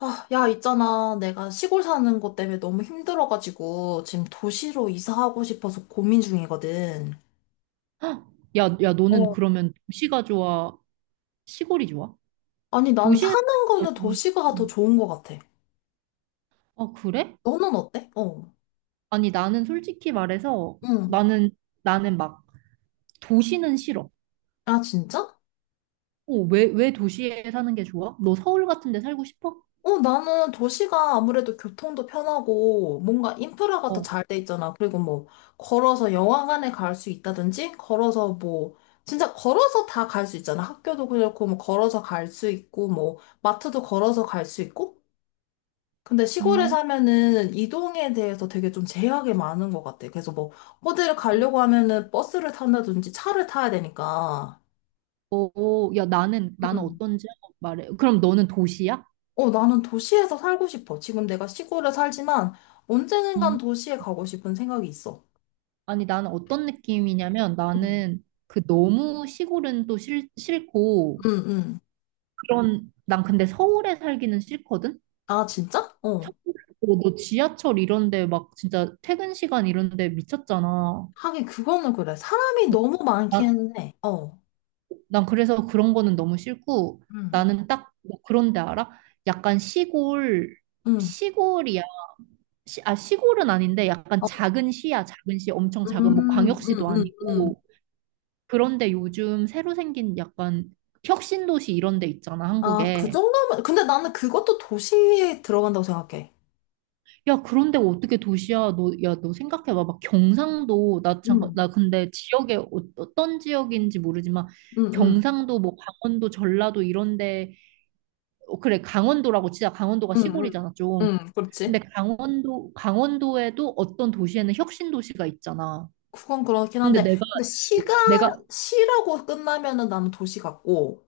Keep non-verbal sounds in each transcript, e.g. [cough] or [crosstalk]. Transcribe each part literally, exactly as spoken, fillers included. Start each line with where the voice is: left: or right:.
left: 아, 야, 있잖아. 내가 시골 사는 것 때문에 너무 힘들어가지고 지금 도시로 이사하고 싶어서 고민 중이거든.
right: 헉! 야, 야, 너는
left: 어.
right: 그러면 도시가 좋아? 시골이 좋아?
left: 아니, 나는
right: 도시에서
left: 사는
right: 살기
left: 거는
right: 좋아?
left: 도시가 더 좋은 것 같아.
right: 아, 그래?
left: 너는 어때? 어.
right: 아니, 나는 솔직히 말해서
left: 응.
right: 나는, 나는 막 도시는 싫어.
left: 아, 진짜?
right: 어, 왜, 왜 도시에 사는 게 좋아? 너 서울 같은 데 살고 싶어?
left: 어, 나는 도시가 아무래도 교통도 편하고 뭔가 인프라가 더
right: 어,
left: 잘 돼 있잖아. 그리고 뭐 걸어서 영화관에 갈 수 있다든지 걸어서 뭐 진짜 걸어서 다 갈 수 있잖아. 학교도 그렇고 뭐 걸어서 갈 수 있고 뭐 마트도 걸어서 갈 수 있고 근데 시골에
right: 음,
left: 사면은 이동에 대해서 되게 좀 제약이 많은 것 같아. 그래서 뭐, 어디를 가려고 하면은 버스를 탄다든지 차를 타야 되니까.
right: 어, 어, 야, 나는, 나는
left: 음.
right: 어떤지 한번 말해. 그럼 너는 도시야?
left: 어, 나는 도시에서 살고 싶어. 지금 내가 시골에 살지만 언젠간
right: 음,
left: 도시에 가고 싶은 생각이 있어.
right: 아니, 나는 어떤 느낌이냐면
left: 음.
right: 나는 그 너무 시골은 또 싫, 싫고
left: 응, 응.
right: 그런, 난 근데 서울에 살기는 싫거든?
left: 아, 진짜? 어.
right: 어, 너 지하철 이런데 막 진짜 퇴근 시간 이런데 미쳤잖아.
left: 하긴 그거는 그래. 사람이 너무
right: 나,
left: 많기는 해. 어.
right: 난 그래서 그런 거는 너무 싫고
left: 응,
right: 나는 딱뭐 그런 데 알아? 약간 시골
left: 응.
right: 시골이야. 시, 아 시골은 아닌데 약간
left: 어,
right: 작은 시야. 작은 시 엄청 작은 뭐
left: 음, 음,
right: 광역시도
left: 음, 음.
right: 아니고 그런데 요즘 새로 생긴 약간 혁신도시 이런 데 있잖아
left: 아, 그
right: 한국에.
left: 정도면. 근데 나는 그것도 도시에 들어간다고 생각해.
right: 야, 그런데 어떻게 도시야? 너, 야, 너 생각해봐. 막 경상도, 나 잠깐,
left: 음.
right: 나 근데 지역에 어- 어떤 지역인지 모르지만
left: 응, 응,
right: 경상도, 뭐 강원도, 전라도 이런데, 어, 그래, 강원도라고 치자. 강원도가
left: 응, 응,
right: 시골이잖아, 좀.
left: 응,
right: 근데
left: 그렇지.
right: 강원도, 강원도에도 어떤 도시에는 혁신 도시가 있잖아.
left: 그건 그렇긴
right: 근데
left: 한데,
right: 내가,
left: 근데 시가,
right: 내가,
left: 시라고 끝나면은 나는 도시 같고,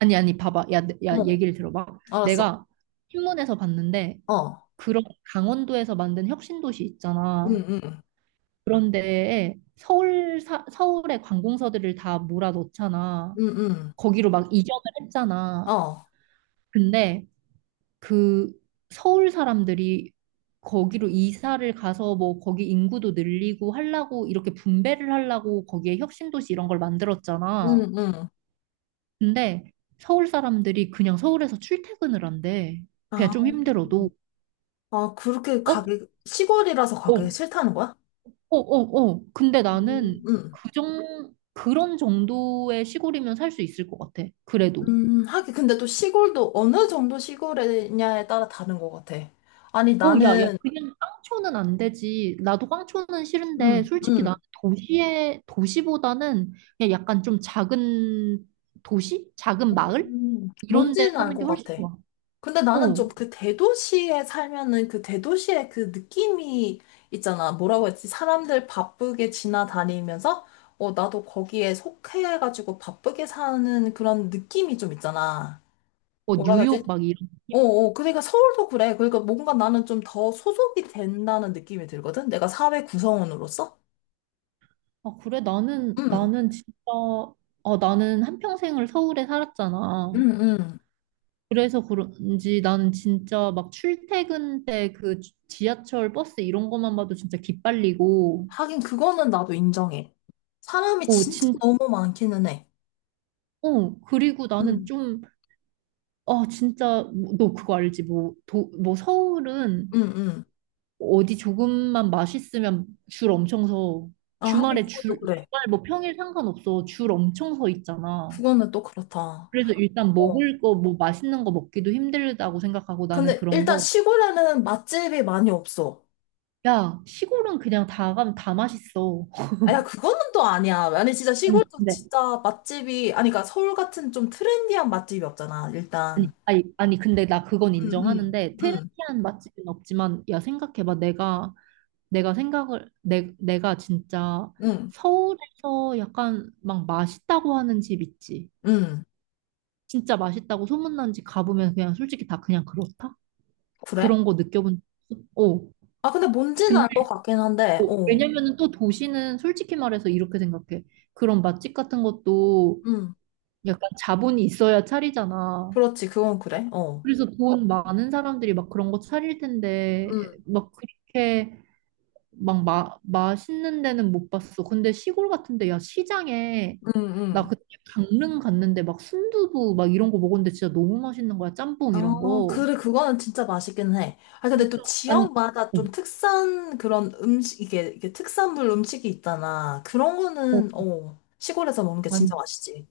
right: 아니, 아니, 봐봐. 야, 내- 야,
left: 어,
right: 얘기를 들어봐.
left: 알았어.
right: 내가 신문에서 봤는데,
left: 어,
right: 그런 강원도에서 만든 혁신 도시
left: 응,
right: 있잖아.
left: 응,
right: 그런데 서울 사, 서울의 관공서들을 다 몰아넣잖아.
left: 응, 응,
right: 거기로 막 이전을 했잖아.
left: 어,
right: 근데 그 서울 사람들이 거기로 이사를 가서 뭐 거기 인구도 늘리고 하려고 이렇게 분배를 하려고 거기에 혁신도시 이런 걸 만들었잖아.
left: 응, 응.
right: 근데 서울 사람들이 그냥 서울에서 출퇴근을 한대. 그냥
left: 아,
right: 좀 힘들어도
left: 아, 그렇게
right: 어?
left: 가기, 시골이라서 가기
right: 어,
left: 싫다는 거야?
right: 어, 어, 어. 근데
left: 음,
right: 나는
left: 음,
right: 그 정, 그런 정도의 시골이면 살 수 있을 것 같아. 그래도.
left: 음, 하긴 근데 또 시골도 어느 정도 시골이냐에 따라 다른 것 같아. 아니,
right: 어, 야, 야,
left: 나는,
right: 그냥 깡초는 안 되지. 나도 깡초는 싫은데,
left: 음,
right: 솔직히 나는
left: 음,
right: 도시에, 도시보다는 그냥 약간 좀 작은 도시? 작은 마을?
left: 음,
right: 이런 데
left: 뭔지는 알
right: 사는 게
left: 것
right: 훨씬
left: 같아.
right: 좋아.
left: 근데 나는
right: 어,
left: 좀 그 대도시에 살면은 그 대도시의 그 느낌이 있잖아. 뭐라고 했지? 사람들 바쁘게 지나다니면서, 어, 나도 거기에 속해가지고 바쁘게 사는 그런 느낌이 좀 있잖아.
right: 뭐
left: 뭐라고 했지?
right: 뉴욕 막 이런
left: 어,
right: 느낌?
left: 어, 그러니까 서울도 그래. 그러니까 뭔가 나는 좀 더 소속이 된다는 느낌이 들거든. 내가 사회 구성원으로서.
right: 아, 그래, 나는,
left: 응,
right: 나는 진짜, 아, 나는 한평생을 서울에 살았잖아.
left: 응, 응.
right: 그래서 그런지 나는 진짜 막 출퇴근 때 그 지하철 버스 이런 것만 봐도 진짜 기빨리고
left: 하긴 그거는 나도 인정해. 사람이
right: 어,
left: 진짜
right: 진,
left: 너무 많기는 해.
right: 어, 그리고 나는
left: 응,
right: 좀, 아, 진짜, 뭐, 너 그거 알지? 뭐, 도, 뭐, 서울은
left: 응, 응.
right: 어디 조금만 맛있으면 줄 엄청 서.
left: 아, 하긴
right: 주말에
left: 그것도
right: 줄,
left: 그래.
right: 주말 뭐 평일 상관없어. 줄 엄청 서 있잖아.
left: 그거는 또 그렇다.
right: 그래서 일단
left: 어.
right: 먹을 거, 뭐 맛있는 거 먹기도 힘들다고 생각하고 나는
left: 근데
right: 그런
left: 일단
right: 거.
left: 시골에는 맛집이 많이 없어.
right: 야, 시골은 그냥 다 가면 다 맛있어.
left: 아, 야, 그거는 또 아니야. 아니, 진짜
right: 아니,
left: 시골도
right: 근데
left: 진짜 맛집이, 아니, 그러니까 서울 같은 좀 트렌디한 맛집이 없잖아, 일단.
right: 아니, 아니, 아니, 근데 나 그건
left: 응, 응,
right: 인정하는데,
left: 응,
right: 트렌디한 맛집은 없지만, 야, 생각해봐. 내가, 내가 생각을, 내, 내가 진짜
left: 응,
right: 서울에서 약간 막 맛있다고 하는 집 있지.
left: 응.
right: 진짜 맛있다고 소문난 집 가보면 그냥 솔직히 다 그냥 그렇다?
left: 그래?
right: 그런 거 느껴본 적 없어? 어.
left: 아, 근데 뭔지는
right: 근데,
left: 알 것 같긴 한데,
right: 어,
left: 어.
right: 왜냐면은 또 도시는 솔직히 말해서 이렇게 생각해. 그런 맛집 같은 것도
left: 응.
right: 약간 자본이 있어야 차리잖아.
left: 그렇지, 그건 그래. 어.
right: 그래서 돈 많은 사람들이 막 그런 거 차릴
left: 응,
right: 텐데 막 그렇게 막 마, 맛있는 데는 못 봤어. 근데 시골 같은데 야 시장에
left: 응,
right: 나
left: 응.
right: 그때 강릉 갔는데 막 순두부 막 이런 거 먹었는데 진짜 너무 맛있는 거야. 짬뽕 이런
left: 어,
right: 거.
left: 그래, 그거는 진짜 맛있긴 해. 아, 근데
right: 진짜?
left: 또
right: 아니,
left: 지역마다
right: 어,
left: 좀 특산 그런 음식, 이게, 이게 특산물 음식이 있잖아. 그런
right: 어,
left: 거는, 어, 시골에서 먹는 게
right: 아니,
left: 진짜 맛있지.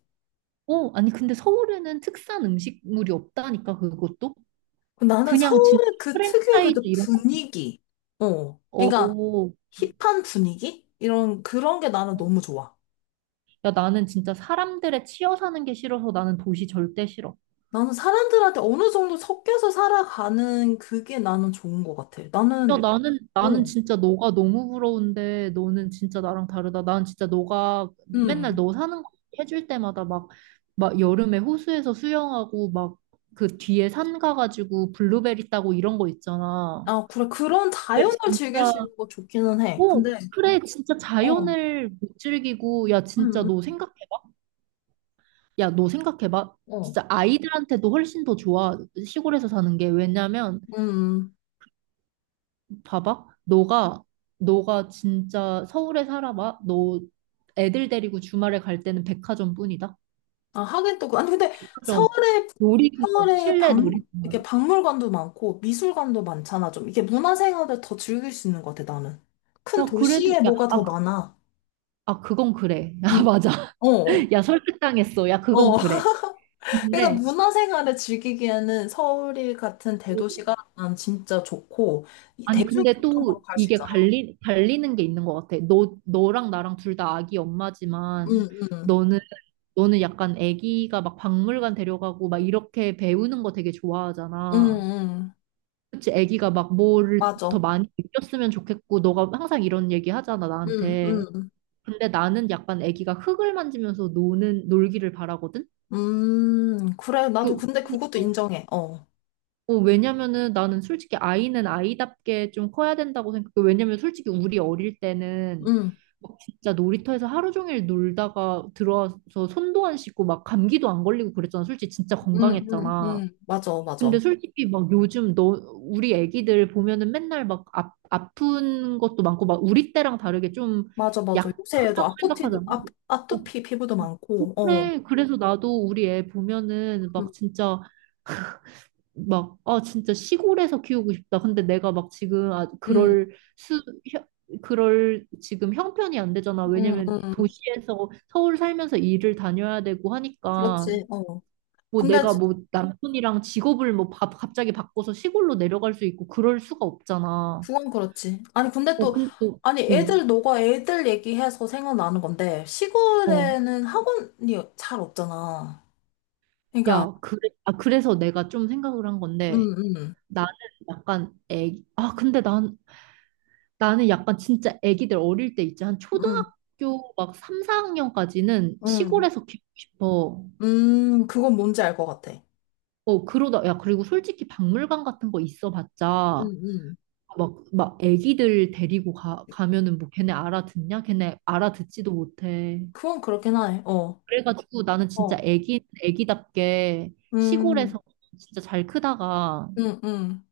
right: 어, 아니 근데 서울에는 특산 음식물이 없다니까 그것도
left: 근데 나는
right: 그냥 진짜
left: 서울의 그 특유의
right: 프랜차이즈
left: 그
right: 이런 거.
left: 분위기, 어, 그러니까
right: 어,
left: 힙한 분위기? 이런, 그런 게 나는 너무 좋아.
right: 야 나는 진짜 사람들의 치여 사는 게 싫어서 나는 도시 절대 싫어.
left: 나는 사람들한테 어느 정도 섞여서 살아가는 그게 나는 좋은 것 같아.
right: 야,
left: 나는,
right: 나는, 나는
left: 어,
right: 진짜 너가 너무 부러운데, 너는 진짜 나랑 다르다. 난 진짜 너가 맨날
left: 음.
right: 너 사는 거 해줄 때마다 막, 막 여름에 호수에서 수영하고, 막 그 뒤에 산 가가지고 블루베리 따고 이런 거 있잖아.
left: 아, 그래, 그런
right: 이게
left: 자연을 즐길
right: 진짜,
left: 수 있는 거 좋기는 해.
right: 오,
left: 근데,
right: 그래, 진짜
left: 어.
right: 자연을 못 즐기고, 야, 진짜
left: 음,
right: 너
left: 음,
right: 생각해봐. 야, 너 생각해봐.
left: 어.
right: 진짜 아이들한테도 훨씬 더 좋아, 시골에서 사는 게. 왜냐면,
left: 음.
right: 봐봐. 너가, 너가 진짜 서울에 살아봐. 너 애들 데리고 주말에 갈 때는 백화점뿐이다.
left: 아, 하긴 또, 그- 아니, 근데
right: 백화점,
left: 서울에,
right: 놀이기구,
left: 서울에
right: 실내
left: 박, 이렇게
right: 놀이기구.
left: 박물관도 많고 미술관도 많잖아, 좀. 이게 문화생활을 더 즐길 수 있는 것 같아, 나는. 큰
right: 야, 그래도,
left: 도시에
right: 야,
left: 뭐가 더
right: 아, 그-
left: 많아.
right: 아, 그건 그래. [laughs]
left: 음,
right: 야, 맞아.
left: 어,
right: [laughs] 야, 설득당했어. 야, 그건
left: 어.
right: 그래.
left: [laughs] 그러니까
right: 근데,
left: 문화생활을 즐기기에는 서울 같은
right: 어,
left: 대도시가 난 진짜 좋고, 이
right: 아니, 근데 또
left: 대중교통으로 갈 수
right: 이게
left: 있잖아.
right: 갈리, 갈리는 게 있는 것 같아. 너, 너랑 나랑 둘 다 아기
left: 응,
right: 엄마지만,
left: 응,
right: 너는 너는 약간 아기가 막 박물관 데려가고 막 이렇게 배우는 거 되게
left: 응,
right: 좋아하잖아.
left: 응, 응.
right: 그치, 애기가 막 뭐를 더
left: 맞아.
right: 많이 느꼈으면 좋겠고, 너가 항상 이런 얘기 하잖아,
left: 응,
right: 나한테.
left: 응,
right: 근데 나는 약간 애기가 흙을 만지면서 노는, 놀기를 바라거든?
left: 음, 그래. 나도
right: 그,
left: 근데 그것도
right: 그러니까.
left: 인정해. 어.
right: 어, 왜냐면은 나는 솔직히 아이는 아이답게 좀 커야 된다고 생각해. 왜냐면 솔직히 우리 어릴 때는
left: 응.
right: 막 진짜 놀이터에서 하루 종일 놀다가 들어와서 손도 안 씻고 막 감기도 안 걸리고 그랬잖아. 솔직히 진짜
left: 응응
right: 건강했잖아.
left: 응 맞아,
right: 근데
left: 맞아.
right: 솔직히 막 요즘 너 우리 애기들 보면은 맨날 막 아, 아픈 것도 많고 막 우리 때랑 다르게 좀
left: 맞아, 맞아. 요새 애들
right: 약하다고
left: 아포티도,
right: 생각하잖아.
left: 아,
right: 어,
left: 아토피 피부도
right: 어,
left: 많고, 어.
right: 그래. 그래서 나도 우리 애 보면은 막
left: 응
right: 진짜 막, 아, 진짜 시골에서 키우고 싶다. 근데 내가 막 지금, 아,
left: 응
right: 그럴 수, 혀- 그럴 지금 형편이 안 되잖아.
left: 응
right: 왜냐면
left: 응
right: 도시에서 서울 살면서 일을 다녀야 되고 하니까.
left: 그렇지, 어.
right: 뭐
left: 근데,
right: 내가
left: 지-
right: 뭐 남편이랑 직업을 뭐 바, 갑자기 바꿔서 시골로 내려갈 수 있고 그럴 수가 없잖아.
left: 그건 그렇지. 아니, 근데
right: 어,
left: 또,
right: 근데 또,
left: 아니, 애들, 너가 애들 얘기해서 생각나는 건데,
right: 어, 어.
left: 시골에는 학원이 잘 없잖아. 그러니까,
right: 야, 그래, 아, 그래서 내가 좀 생각을 한
left: 응
right: 건데
left: 응
right: 나는 약간 애기, 아, 근데 난, 나는 약간 진짜 애기들 어릴 때 있지. 한
left: 응
right: 초등학교 막 삼, 사 학년까지는
left: 응
right: 시골에서 키우고 싶어.
left: 응 그건 뭔지 알 것 같아.
right: 어, 그러다, 야, 그리고 솔직히 박물관 같은 거 있어 봤자
left: 응응
right: 막, 막 애기들 데리고 가, 가면은 뭐 걔네 알아듣냐? 걔네 알아듣지도 못해.
left: 그건 그렇긴 하네, 어.
right: 그래가지고 나는
left: 어.
right: 진짜 애기, 애기답게
left: 음,
right: 시골에서 진짜 잘 크다가
left: 음, 음.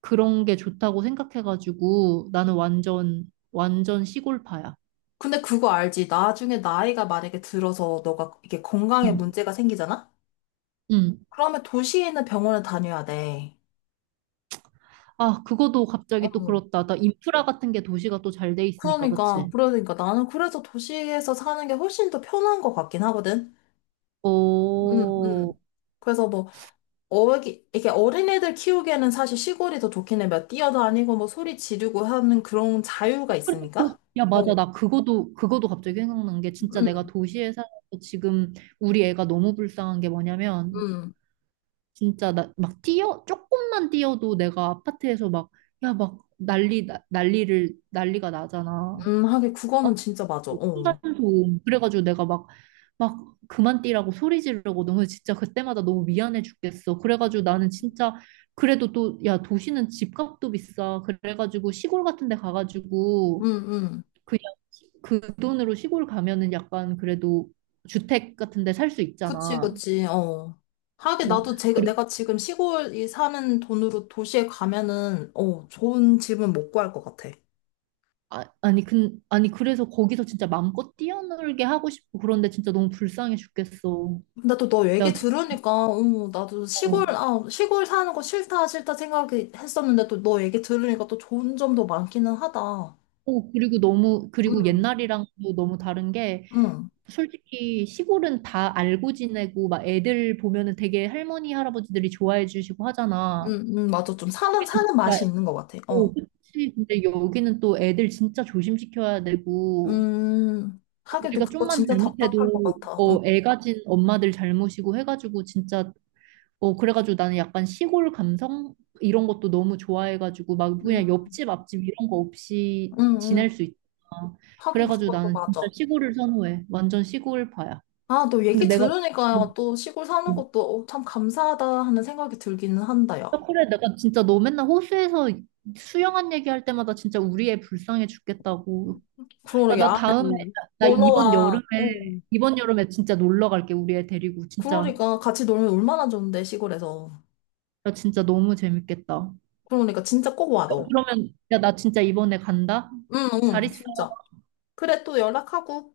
right: 그런 게 좋다고 생각해가지고 나는 완전, 완전 시골파야.
left: 근데 그거 알지? 나중에 나이가 만약에 들어서 너가 이게 건강에
right: 응,
left: 문제가 생기잖아?
right: 응.
left: 그러면 도시에 있는 병원을 다녀야 돼.
right: 아, 그거도 갑자기 또
left: 어.
right: 그렇다. 나 인프라 같은 게 도시가 또 잘 돼 있으니까,
left: 그러니까,
right: 그치?
left: 그러니까 나는 그래서 도시에서 사는 게 훨씬 더 편한 것 같긴 하거든. 음,
right: 오...
left: 음. 그래서 뭐, 어기, 이게 어린애들 키우기에는 사실 시골이 더 좋긴 해. 막 뛰어다니고 뭐 소리 지르고 하는 그런 자유가
right: 그래, 어,
left: 있으니까.
right: 야, 맞아.
left: 어,
right: 나 그거도, 그거도 갑자기 생각난 게 진짜 내가
left: 음,
right: 도시에 살아서 지금 우리 애가 너무 불쌍한 게 뭐냐면
left: 음,
right: 진짜 나 막 뛰어, 조금만 뛰어도 내가 아파트에서 막, 야, 막 난리, 나- 난리를, 난리가 나잖아.
left: 음, 하긴
right: 어?
left: 그거는 진짜 맞아. 어,
right: 층간소음. 그래가지고 내가 막, 막 그만 뛰라고 소리 지르고 너무 진짜 그때마다 너무 미안해 죽겠어. 그래가지고 나는 진짜 그래도 또, 야, 도시는 집값도 비싸. 그래가지고 시골 같은 데
left: 음,
right: 가가지고
left: 음.
right: 그냥 시- 그 돈으로 시골 가면은 약간 그래도 주택 같은 데 살 수
left: 그치,
right: 있잖아.
left: 그치, 어. 하긴
right: 뭐
left: 나도 제,
right: 그리
left: 내가 지금 시골이 사는 돈으로 도시에 가면은, 어, 좋은 집은 못 구할 것 같아.
right: 아, 아니 근 아니 그래서 거기서 진짜 마음껏 뛰어놀게 하고 싶고 그런데 진짜 너무 불쌍해 죽겠어.
left: 근데 또 너 얘기
right: 야, 진짜.
left: 들으니까, 어, 나도 시골,
right: 어,
left: 아, 시골 사는 거 싫다, 싫다 생각했었는데 또 너 얘기 들으니까 또 좋은 점도 많기는 하다.
right: 어, 그리고 너무 그리고
left: 응,
right: 옛날이랑도 너무 다른 게
left: 응,
right: 솔직히 시골은 다 알고 지내고 막 애들 보면은 되게 할머니 할아버지들이 좋아해 주시고 하잖아.
left: 응, 응, 맞아. 좀 사는, 사는
right: 나,
left: 맛이 있는 것 같아.
right: 어,
left: 어.
right: 그치. 근데 여기는 또 애들 진짜 조심시켜야 되고
left: 음, 하긴 또
right: 우리가
left: 그거
right: 좀만
left: 진짜 답답할 것
right: 잘못해도
left: 같아. 응,
right: 어, 애 가진 엄마들 잘못이고 해가지고 진짜 어, 그래가지고 나는 약간 시골 감성 이런 것도 너무 좋아해가지고 막
left: 응,
right: 그냥 옆집 앞집 이런 거 없이
left: 응. 응.
right: 지낼 수 있잖아.
left: 하긴
right: 그래가지고
left: 그것도
right: 나는 진짜
left: 맞아.
right: 시골을 선호해. 완전 시골파야.
left: 아, 너
right: 근데
left: 얘기
right: 내가
left: 들으니까 또 시골 사는 것도 어, 참 감사하다 하는 생각이 들기는 한다, 야.
right: 그래 내가 진짜 너 맨날 호수에서 수영한 얘기할 때마다 진짜 우리 애 불쌍해 죽겠다고. 야,
left: 그러게,
right: 나
left: 아,
right: 다음에
left: 음,
right: 나 이번
left: 놀러와.
right: 여름에
left: 어.
right: 이번 여름에 진짜 놀러 갈게. 우리 애 데리고 진짜.
left: 그러니까 같이 놀면 얼마나 좋은데, 시골에서.
right: 나 진짜 너무 재밌겠다.
left: 그러니까 진짜 꼭 와, 너.
right: 그러면, 야, 나 진짜 이번에 간다?
left: 응,
right: 잘
left: 응,
right: 있어.
left: 진짜. 그래, 또 연락하고.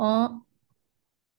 right: 어?